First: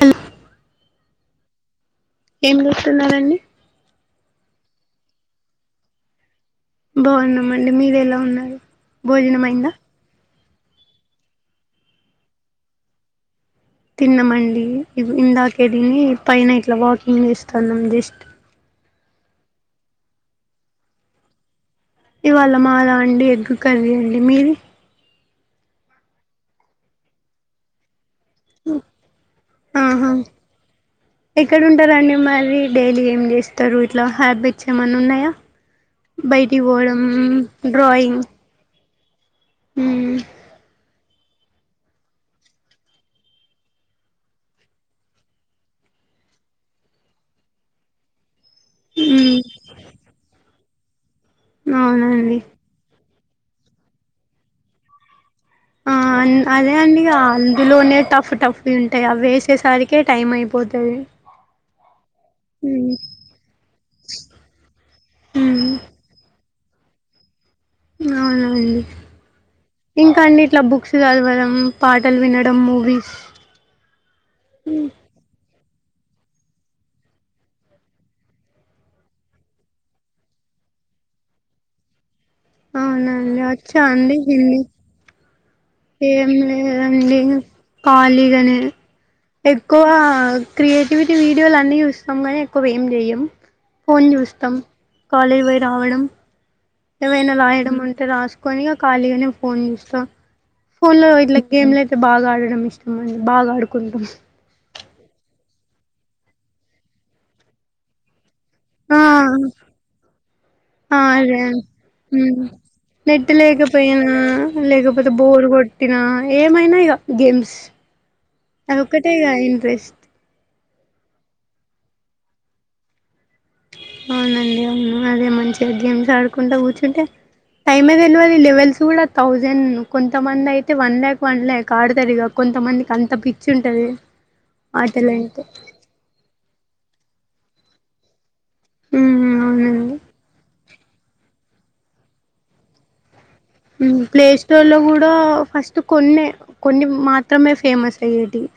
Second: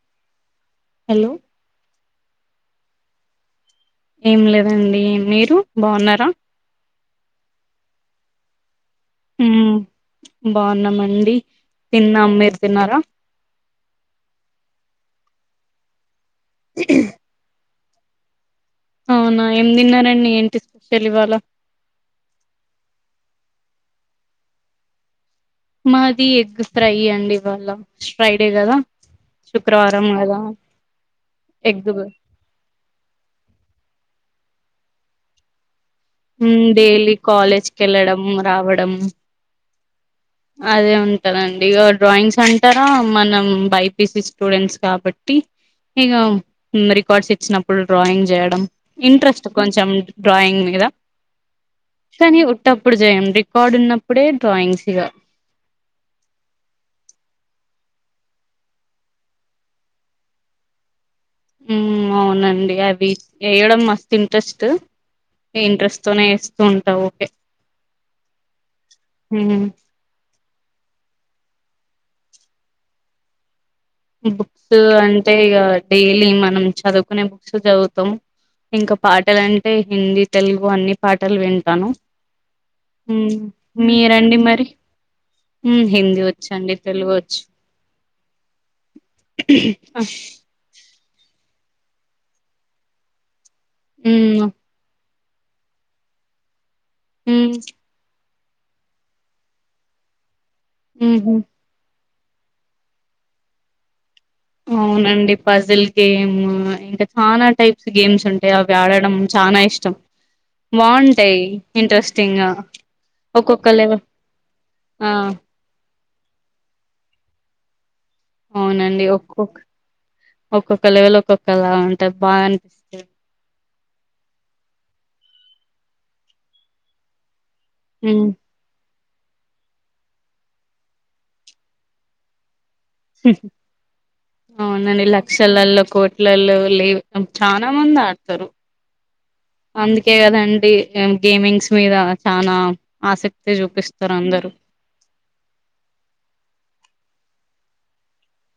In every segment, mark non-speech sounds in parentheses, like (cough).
Hello hello ఏం చేస్తున్నారండి ఏం లేదండి మీరు బాగున్నారా బాగున్నామండి మీరు ఎలా ఉన్నారు భోజనం ఉమ్ అయిందా బాగున్నామండి తిన్నాం మీరు తిన్నారా తిన్నామండి ఇది ఇందాకె తిని పైన ఇట్ల వాకింగ్ చేస్తన్నం జస్ట్ అవునా ఏం తిన్నారండి ఏంటి స్పెషల్ ఇవ్వాల ఇవ్వాల మాదా అండి ఎగ్ కర్రీ అండి మీది మాది ఎగ్ ఫ్రై అండి ఇవ్వల ఫ్రైడే గదా శుక్రవారం ఆహా గదా ఎక్కడ ఎగ్ ఉంటారండి మరి డైలీ ఏం చేస్తారు ఇట్లా హ్యాబిట్స్ ఏమన్న ఉన్నాయా బైటికి పోవడం డైలీ కాలేజ్కి డ్రాయింగ్ వెళ్ళడం రావడం ఉమ్ అదే ఉంటదండి ఇగ డ్రాయింగ్స్ అంటారా మనం బైపీసి స్టూడెంట్స్ కాబట్టి ఇగ మ్ రికార్డ్స్ ఇచ్చినప్పుడు డ్రాయింగ్ చేయడం ఇంట్రెస్ట్ మ్మ్ కొంచెం డ్రాయింగ్ మీద అవునండి కాని ఉట్టప్పుడు జేయండి కార్డున్నప్పుడే డ్రాయింగ్సిగ ఆ అన్ అదే అండి ఇగ అందులోనే టఫ్ టఫ్ ఉంటయ అవ్వేసేసరి కే టైమైపోతది ఊ అవునండి అవి ఏయడం మస్తు ఇంట్రెస్టు మ్మ్ ఇంట్రెస్ సొనే ఏస్తూంటా ఓకే అవునండి మ్మ్ ఇంకా అండి ఇట్ల బుక్సు జదవడం పాటల్ వినడం మూవీస్ ఈ బుక్సూ అంటే ఇగా డైలీ మనం చదువుకునే బుక్సు జదువుతాం ఇంక పాటలంటే హిందీ తెల్గు అన్ని పాటల్ వింటాను ఊ అవునండి వచ్చా అండి మీరండి హిందీ మరి ఊ హిందీ వొచ్చండి తెలుగు వొచ్చ్ ఖాళిగనే ఎక్కువా క్రియేటివిటీ వీడియోల్ అన్నీ జూస్తాం గనీ ఎక్కువ వేం జేయ్యమ్ ఫోన్ మ్మ్ జూస్తం కాలేజ్ వొయ్ రావడం ఏవైనా మ్మ్ రాయడం వుంటే రాస్కొని ఇగ ఖాళిగనేే ఫోన్ జూస్తా ఫోన్ లో మ్మ్ ఇట్లా గేమ్ లె తే బాగా ఆడడం ఇష్టం అండి బాగా ఆడుకుంటాం అవునండి పజిల్ గేమూ ఇంక చనా టైప్స్ గేమ్సున్ టాయ్ అవి ఆ ఆడడం చానా ఇష్టం బావుంటాయ్ ఇంట్రెస్టింగా నెట్టు లేకపోయినా ఆ లేకపోతే బోరు గొ ట్టినా ఏమైనా ఇగ గేమ్స్ అవునండి అదొక్కటే ఇగ ఒక్కొక్క ఇంట్రెస్ట్ ఒక్కొక్క లెవెల్లో ఒక్కొక్కలా ఉంటాయ్ బాగన్ అవునండి అవును అదే మంచిగా గేమ్స్ ఆడుకుంటా గూచ్చుంటే టైమే హ్మ్ దెల్వది లెవెల్సుగుడ థౌజెన్ను కొంతమందైతే వన్ ల్యాక్ వన్ ల్యాక్ ఆడుతారుగా కొంతమందికి అంత పిచ్చి ఉంటది ఆటలంటే ఎల్ల కోట్ ట్లల్లో లేవ్ అబ్ చానా మంద్ ఆడ్తరు ఉమ్ అవునండి అందుకే గదండి ఇగమ్ గేమింగ్స్ మీద చానామ్ ఆసక్తి జూప్ ఉహు ప్లే స్టోర్ లో గూడా ఫస్టు కొన్నే కొన్ని మాత్రమే ఫేమస్ అయ్యేటివి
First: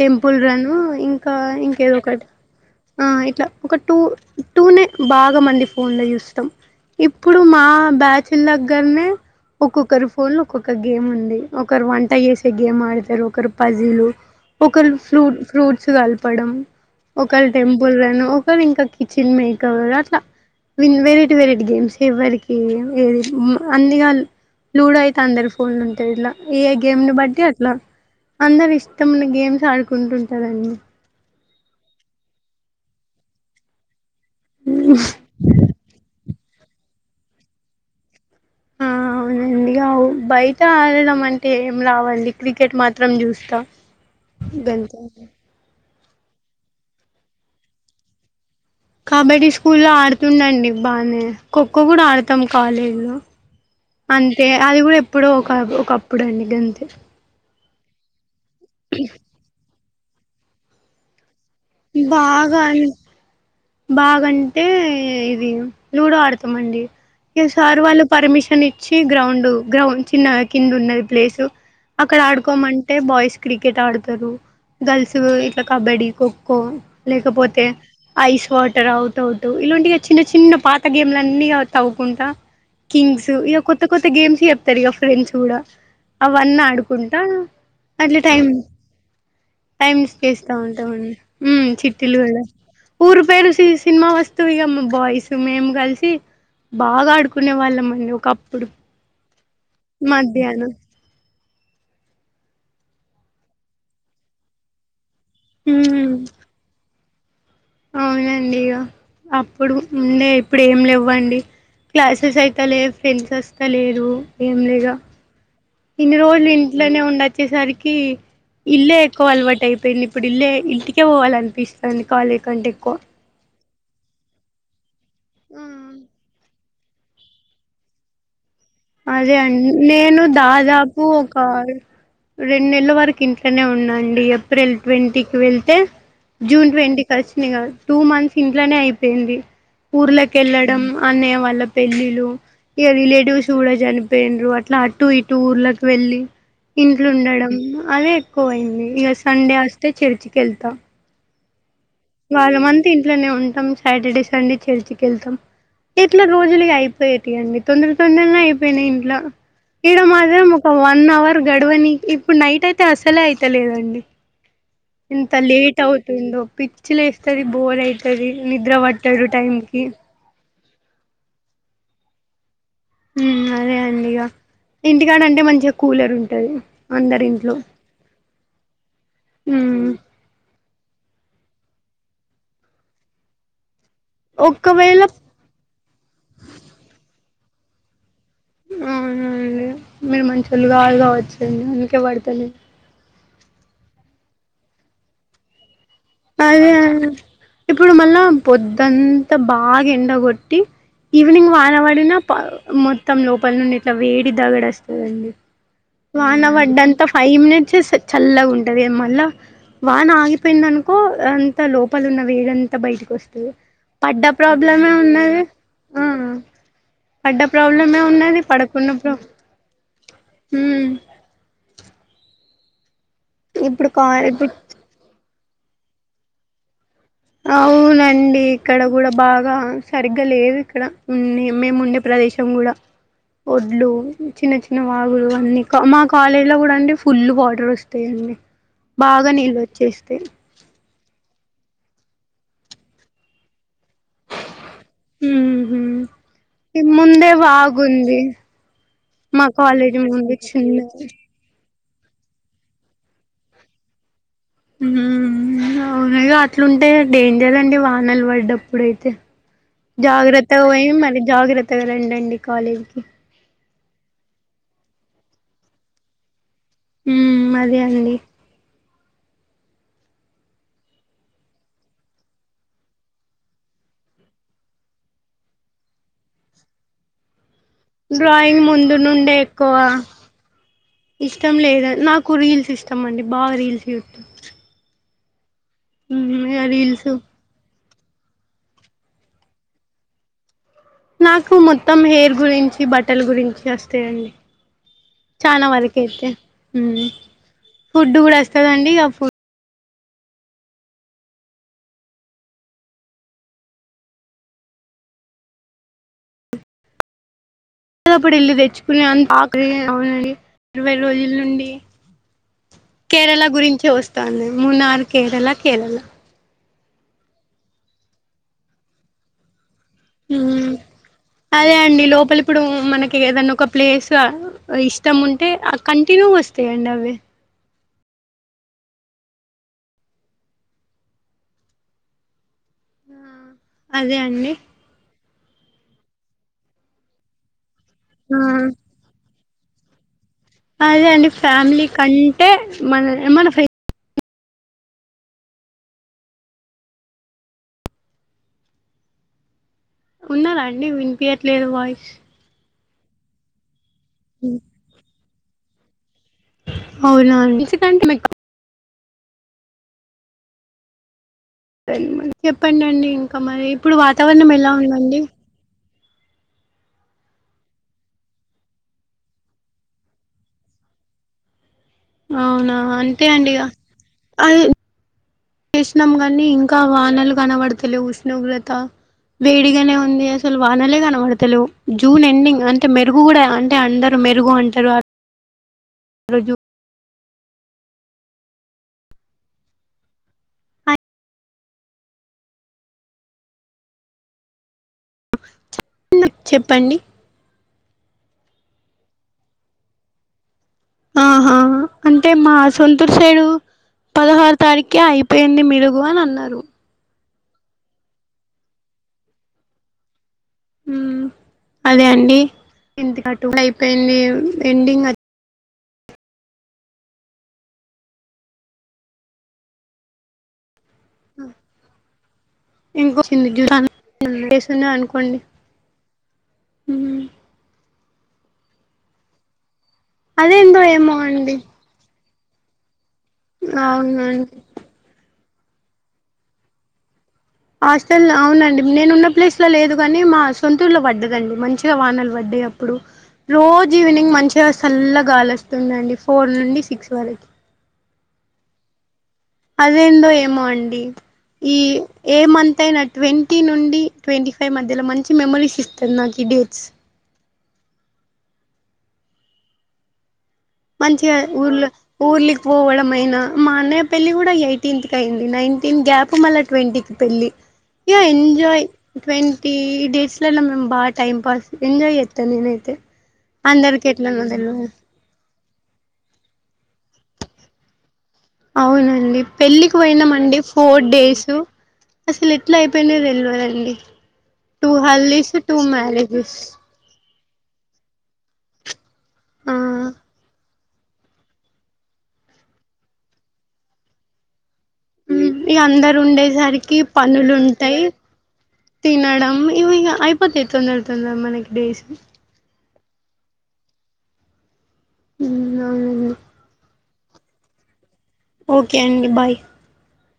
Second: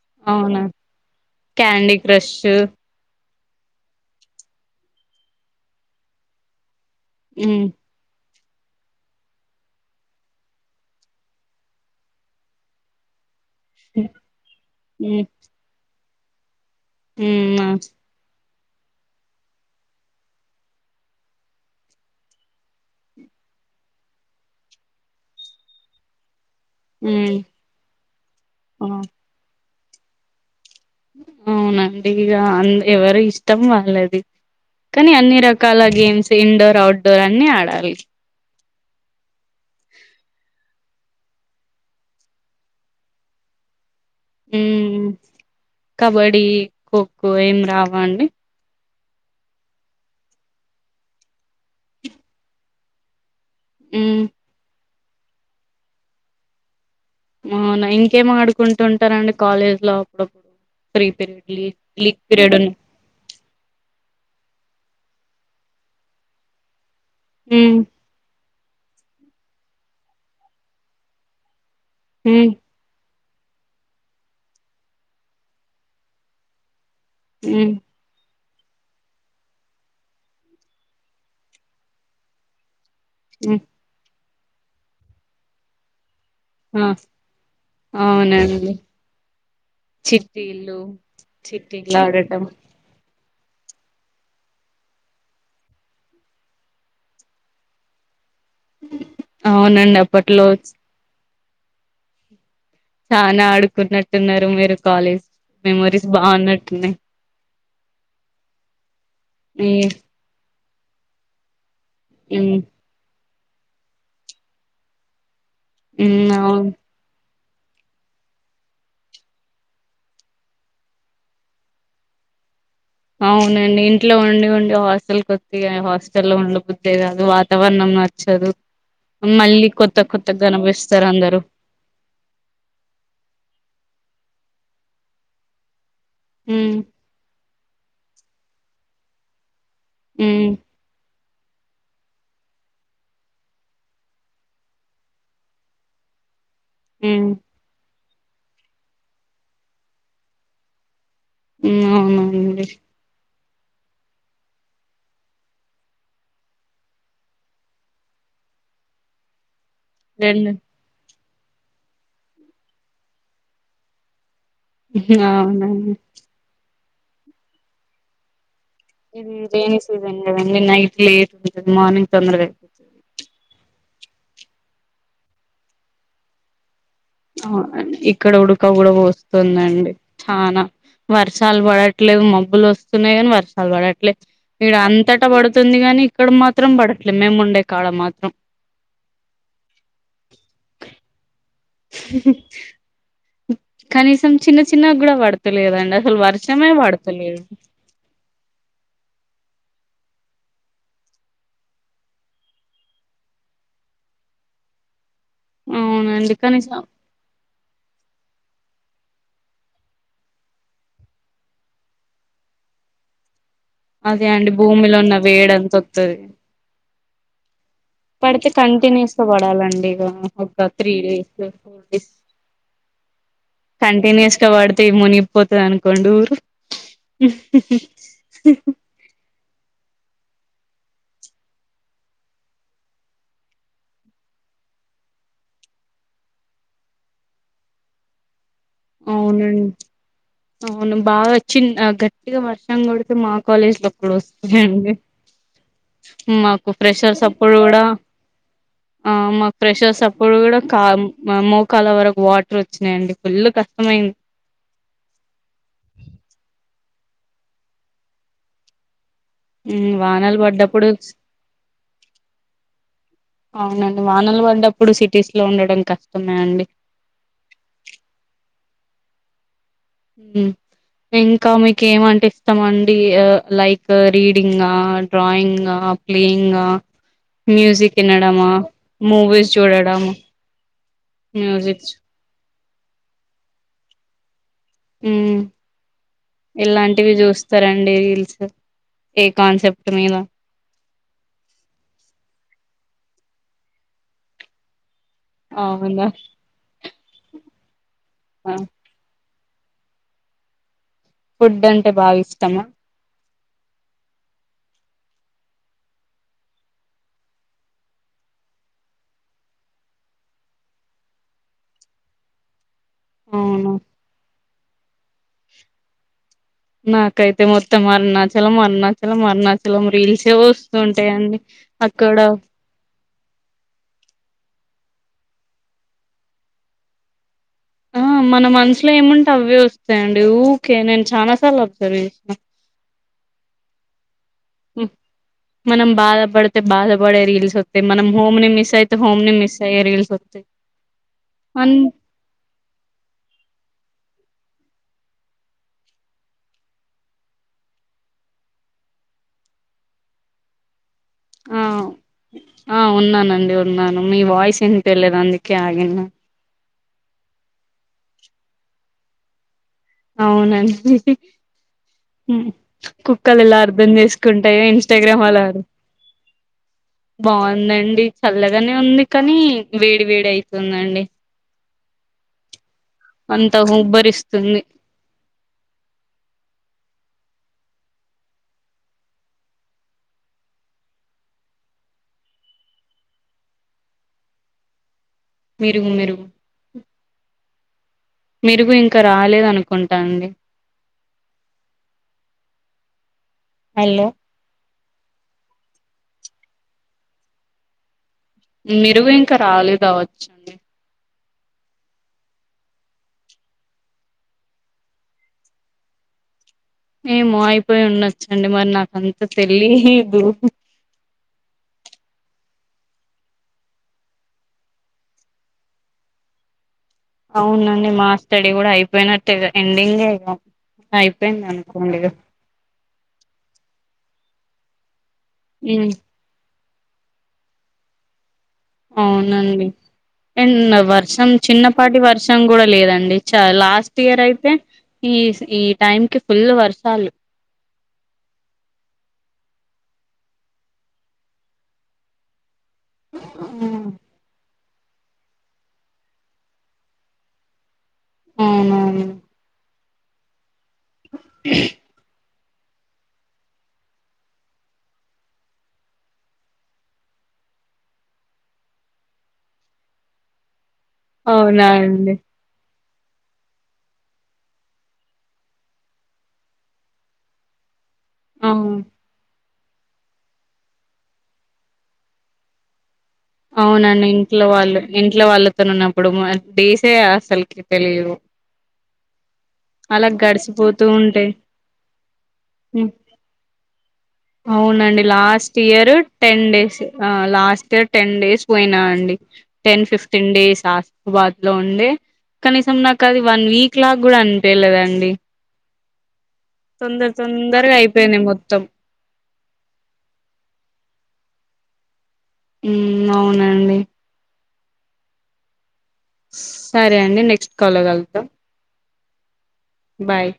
టెంపుల్ అవునా రను ఇంకా ఇంకేదో క్యాండీ ఒకటి క్రష్ ఆ ఇట్లా ఒక టూ టూనే బాగా మండి ఫోన్ లో జూస్తాం ఇప్పుడు మా మ్మ్ బ్యాచు లగ్గర్నే ఒక్కొక్కరు ఫోన్ ఒక్కొక్క గేముంది ఒకరు వంట ఏసే గేమ్ ఆడుతరు ఒకరు పజీలు ఒకరు మ్మ్ ఫ్లూట్ ఫ్రూట్సు గల్పడం ఒకళ్ మ్మ్ టెంపుల్ రన్ను ఒకరికి కిచెన్ మేకవర అట్ల విన్ వెరైటీ వెరైటీ గేమ్స్ ఎవ్వరికి ఏది మ్ అందిగాన్ లూడో అయితే అందరి ఫోన్ లో ఉంటది ఇలా ఏ గేమ్ను మ్మ్ బట్టి అట్ల అందరు ఇష్టమున్న గేమ్సు ఆడుకుంటుంటారండి అవునండి ఇగ అన్ ఎవరు ఇష్టం వాళ్ళది కానీ అన్ని రగ్ కాళ గేమ్స్ ఇండోర్ అవుడ్డోర్ అన్ని ఆడాలి అవునండిగా ఆవ్ బయట ఆడడం అంటే ఏం రావండి క్రికెట్ మాత్రం జూస్తా గంతే హ్మ్ అండి కబడ్డీ ఖోఖో ఏం రావ అండి కబడ్డి స్కూల్లో ఆడుతుండండి బానే ఖోఖో గూడ ఆడుతాం కాలేజ్ లో హ్మ్ అంతే అది గూడ ఎప్పుడో ఒకా ఒకప్పుడండి గంతే అవునా ఇంకేం ఆడుకుంటు ఉంటారం అండి కాలేజ్ లో అప్పుడప్పుడు ఫ్రీ పీరియడ్ లి బాగా అం బాగంటే ఇది లూడో ఆడతామండి ఇక హ్మ్. సారు వాళ్ళు పర్మిషన్ ఇచ్చి గ్రౌండ్ గ్రౌండ్ చిన్న కింద ఉన్నది ప్లేసు అక్కడ హ్మ్. ఆడుకోమం అంటే బాయ్స్ క్రికెట్ ఆడతారు గర్ల్స్ ఇట్లా కబడ్డీ ఖోఖో లేకపోతే హ్మ్. ఐస్ వాటర్ అవుట్ అవుట్ ఇలాంటిగా చిన్న చిన్న పాత గేమ్లలన్ని తవ్వుకుంటా కింగ్స్ ఇక హ్మ్. కొత్త కొత్త గేమ్స్ చెప్తరు ఇక ఫ్రెండ్స్ కూడా అవన్ని ఆ! ఆడుకుంటా అట్ల టైం అవునండి. టైమ్ స్పేస్తా చిట్టీలు ఉంటాండి చిట్టీలు ఊ చిట్టీలాడటం కూడా ఊరు పేరు సినిమా వస్తువు ఇక బాయ్స్ మేము కలిసి బాగా ఆడుకునే వాళ్ళ మండి ఒకప్పుడు అవునండి అప్పట్లోచ్ మధ్యాహ్నం చానా ఆడుకున్నట్టున్నారు మీరు కాలేజ్ మెమోరీస్ ఉమ్ బాగున్నట్టున్నాయి అవునండి ఇక ఈ అప్పుడు ముందే ఇప్పుడు ఏం లెవ్వండి క్లాసెస్ హ్మ్. ఐతలే ఫ్రెండ్స్ వస్త లేరు ఏం లేగా ఇన్ని హ్మ్. రోజులు అవును. ఇంట్లోనే ఉండచ్చేసరికి ఇల్లే ఎక్కువ అలవాటు అయిపోయింది ఇప్పుడు ఇల్లే ఇంటికే పోవాల అనిపిస్తుంది కాలేజ్ కంటే ఎక్కువ అవునండి ఇంట్లో ఉండి ఉండి హాస్టల్ కోస్తే ఇగ ఉమ్ హాస్టల్లో ఉండబుద్ది అంతే కాదు వాతావరణం నచ్చదు అదే మళ్ళీ అండి కొత్త నేను కొత్త దాదాపు కనిపిస్తారు ఒక అందరూ రెండు నెలల వరకు ఇంట్లోనే ఉన్నాండి ఏప్రిల్ ట్వంటీకిి వెళ్తే జూన్ ఉమ్ ట్వంటీ వచ్చిన ఇగ టూ మంత్స్ ఇంట్లనే అయిపోయింది ఊర్లోకి ఉమ్ వెళ్ళడం అన్నయ వాళ్ళ పెళ్ళిలు ఇక రిలేటివ్స్ చూడ చనిపోయిండ్రు అట్లా అటు ఇటు ఊర్లకి వెలి ఇంట్లు ఉమ్ ఉండడం అదే కువైయింది ఇక సండే వస్తే చర్చికి వెళ్తా ఊ వారమంత ఇంట్లోనే ఉంటాం సాటర్డే సండే చర్చికి వెళ్తాం ఎట్లా రోజులుగా అయిపోయేటి అండి తొందర తొందరగా అయిపోయినాయి ఇంట్ల ఈడ మాత్రం రెండు ఒక వన్ అవర్ గడవని ఇప్పుడు నైట్ అయితే అసలే అయితలేదండి ఎంత లేట్ అవునండి అవుతుందో పిచ్చిలేస్తది బోర్ అయితది నిద్ర వట్ ఇది రేనీ సీజన్ కదండి నైట్ లేట్ ఉంటది మార్నింగ్ తొందరగా అయిపోతది ఊ అదే అండి ఇక ఇంటికాడ అంటే మంచిగా కూలర్ ఉంటది అందరి ఇంట్లో ఆ ఇక్కడ ఉడక కూడా ఉమ్ పోస్తుందండి చానా వర్షాలు పడట్లేదు మబ్బులు వస్తున్నాయి కానీ వర్షాలు పడట్లేదు ఈడ ఒక్కవేళ అంతటా పడుతుంది గానీ ఇక్కడ మాత్రం పడట్లేదు మేము ఉండే కాళ్ళ మాత్రం అవునండి మీరు మంచోళ్లు కాదు కావచ్చు కనీసం చిన్న చిన్న కూడా పడుత త లేదండి అసలు వర్షమే అదే పడతలేదు ఇప్పుడు మళ్ళా పొద్దంతా బాగా ఎండగొట్టి ఈవినింగ్ వానవడిన ప మొత్తం లోపల నుండి ఇట్లా వేడి దగడ వస్తదండి అవునండి వాన కనీసం పడ్డంతా ఫైవ్ మినిట్స్ చల్లగా ఉంటది ఇగ మళ్ళ వాన ఆగిపోయింది అనుకో అంత లోపలున్న వేడంతా బయటకి వస్తది పడ్డ అదే అండి ప్రాబ్లమే భూమిలో ఉన్న ఉన్నది వేడి అంత ఆ ఓత్తది పడ్డ ప్రాబ్లమే ఉన్నది పడితే పడకున్న ప్రా కంటిన్యూస్గా పడాలండి ఇక ఒ త్రీ డేస్ ఫోర్ డేస్ ఇప్పుడు కా కంటిన్యూస్ గా ఇప్పుడు పడితే మునిగిపోతది అనుకోండి ఊరు (inaudible) అండి ఇక్కడ కూడా బాగా సరిగ్గా లేదు ఇక్కడ ఉండే మేము ఉండే ప్రదేశం కూడా ఒడ్లు చిన్న చిన్న వాగులు అన్నీ మా కాలేజీలో కూడా అండి ఫుల్ వాటర్ వస్తుంది బాగా నీళ్ళు అవునండి వచ్చేస్తాయి అవును బాగా వచ్చి గట్టిగా వర్షం కొడితే మా కాలేజ్ లో డవస్తాయండి ఉహు మాకు ఫ్రెషర్స్ ముందే అప్పుడు కూడా వాగుంది ఆ మా కాలేజీ ఫ్రెషర్స్ ముందు అప్పుడు కూడా కాం చిన్నది మోకాల వరకు వాటర్ వచ్చినాయండి ఫుల్ కష్టమైంది మ్ అవునుగా అట్లుంటే డేంజరండి వానలు పడ్డప్పుడైతే మ్ వానలు జాగ్రత్తగా పడ్డప్పుడు పోయి మరి జాగ్రత్తగా రండండి కాలేజీకి అవునండి వానలు పడ్డప్పుడు సిటీస్ లో ఉండడం కష్టమే అండి మ్మ్ అదే అండి మ్మ్ ఇంకా మీకు ఏమంటే ఇష్టం అండి లైక్ రీడింగా డ్రాయింగా ప్లేయింగా ఆ మ్యూజక్ డ్రాయింగ్ ముందు నుండే ఎక్కువ ఇష్టం మ్యూజిక్ లేదు నాకు క్కు రీల్స్ ఇష్టమండి బాగా రీల్స్ చూస్తా ఉమ్ రీల్స్ ఇలాంటివి చూస్ సరండి రీల్స్ ఏ కాన్సెప్ట్ మీద నాకు మొత్తం హెయిర్ గురించి బట్టలు గురించి వస్తాయండి చాలా వరకు అవునా అయితే మ్ ఫుడ్ కూడా ఆ వస్తదండి ఇక ఫుడ్ ఫుడ్ అంటే బాగా ఇష్టమా అప్పుడప్పుడు ఎళ్ళి తెచ్చుకుని అంత ఆకలి ఏం అవదండి ఇరవై రోజుల నుండి కేరళ అవునా గురించి వస్తాంది మునార్ కేరళ కేరళ నాకైతే మొత్తం అరుణాచలం అరుణాచలం అరుణాచలం రీల్ ల్సె వస్తూ ఉంటాయండి అదే అండి అక్కడ లోపల ఇప్పుడు మనకి ఏదన్న ఒక ప్లేస్ ఇష్టం ఉంటే కంటిన్యూ వస్తాయండి అవి ఆ మన మనసులో ఏముంటే అవ్వె వస్తాయండి ఊకే నేను చాలా సార్లు అబ్జర్వ్ చేసిన అదే అండి మనం బాధపడితే బాధపడే రీల్స్ వా మనం హోమ్ ని మిస్ అయితే హోమ్ ని మిస్ అయ్యే రీల్స్ వత్తయ్ అదే అండి ఫ్యామిలీ కంటే మన ఎ మన ఉన్నారా అండి ఆ వినిపియట్లేదు వాయిస్ ఆ ఉన్నానండి ఉన్నాను మీ వాయిస్ వినిపియలేదు అందుకే ఆగేను అవునా అండి (unintelligible) అవునండి హ్మ్. చేపండండి ఇంకా కుక్కలు ఎలా మరి అర్థం ఇప్పుడు వాతావరణం చేసుకుంటాయో ఎలా ఉందండి ఇన్స్టాగ్రామ్ బావుందండి చల్లగానే ఉంది కానీ వేడి వేడి అయితుందండి అవునా అంతే అండి అంత ఇగ ఉబ్బరిస్తుంది అది చేసినాం గానీ ఇంకా వానలు కనబడ్తలేవ్ ఉష్ణోగ్రత వేడిగానే ఉంది అసలు వానలే కనబడతలేవ్ జూన్ ఎండింగ్ అంటే మెరుగు కూడా అంటే అందురు మెరుగు అంటారు మిరుగు మిరుగు రోజు మిరుగు ఇంకా రాలేదు అనుకుంటాండి హలో (unintelligible) చెప్పండి మిరుగు ఇంకా రాలేదు అవచ్చు ఆహా అంటే మా సొంతూరు సైడు పదహారు తారీఖే అయిపోయింది మీరుగు అనన్నరు ఏమో అయిపోయి ఉండొచ్చండి మరి నాక అంత తెలీదు మ్మ్ అదే అండి అయిపోయింది (unintelligible) ఎండింగ్ అవునండి మా స్టడీ కూడా అయిపోయినట్టే ఎండింగే అపోయింది అనుకోండిగ (unintelligible) అనుకోండి ఏమి అవునండిం నిన్న అదేందో ఏమో వర్షం అండి చిన్న పాటి వర్షం కూడా లేదండి చ లాస్ట్ ఇయర్ అయితే అవునండి ఈస్ ఈ టైం కి ఫుల్ వర్షాలు హాస్టల్ అవునండి నేను ఉన్న ప్లేస్లో లేదు గానీ మా సొంతూర్లో పడ్డదండి మంచిగా వానలు పడ్డాయి ఇప్పుడు రోజు ఈవినింగ్ మంచిగా చల్ల గాలి వస్తుందండి ఫోర్ నుండి సిక్స్ వరకి అవునవును అదేందో ఏమో అండి ఈ ఏ మంత్ అయినా ట్వంటీ నుండి ట్వంటీ ఫైవ్ మధ్యలో మంచి మెమరీస్ ఇస్తంది నాకు ఈ డేట్స్ మంచిగా అవునా ఊర్ల అండి ఊర్లి పోవడమయినా మా అన్నయ్య పెళ్ళి కూడా ఎయిటీన్త్కి అయింది నైన్టీన్త్ గ్యాప్ మళ్ళీ ట్వంటీకి పెళ్ళి య అవును ఎంజాయ్ ట్వంటీ డేట్స్లలో మేమ్ బాగా టైం పాస్ ఎంజాయ్ చేత్తా నేనైతే అవునండి అందరికి ఇంట్లో ఎట్లనో వాళ్ళు తెల్వదు ఇంట్లో వాళ్ళతో ఉన్నప్పుడు డేసే అసలకి తెలిదు అవునండి పెళ్ళికి పోయినాంమండి గడిచిపోతూ ఫోర్ ఉంటాయి డేస్ అసలు ఎట్లా ఉమ్ అయిపోయినయి తెలవదండి టూ అవునండి haldis last two year ten marriages days ఆ లాస్ట్ ఇయర్ టెన్ డేస్ పోయినా అండి ఆ టెన్ ఫిఫ్టీన్ డేస్ బాద్ లో ఉండడి కనీసం నాకు అది వన్ వీక్ లాగా గూడా అనిపిలేదండి ఇఅ అందరు ఉండేసరికి పనులు తొందరగా ఉంటాయి అయిపోయింది మొత్తం తినడం ఇవి ఇక అయిపోతయి తొందర తొందర మనకి డేస్ మ్ అవునండి సరే అండి నెక్స్ట్ కాల్లో కలుద్దాం ఓకే అండి బాయ్ బాయ్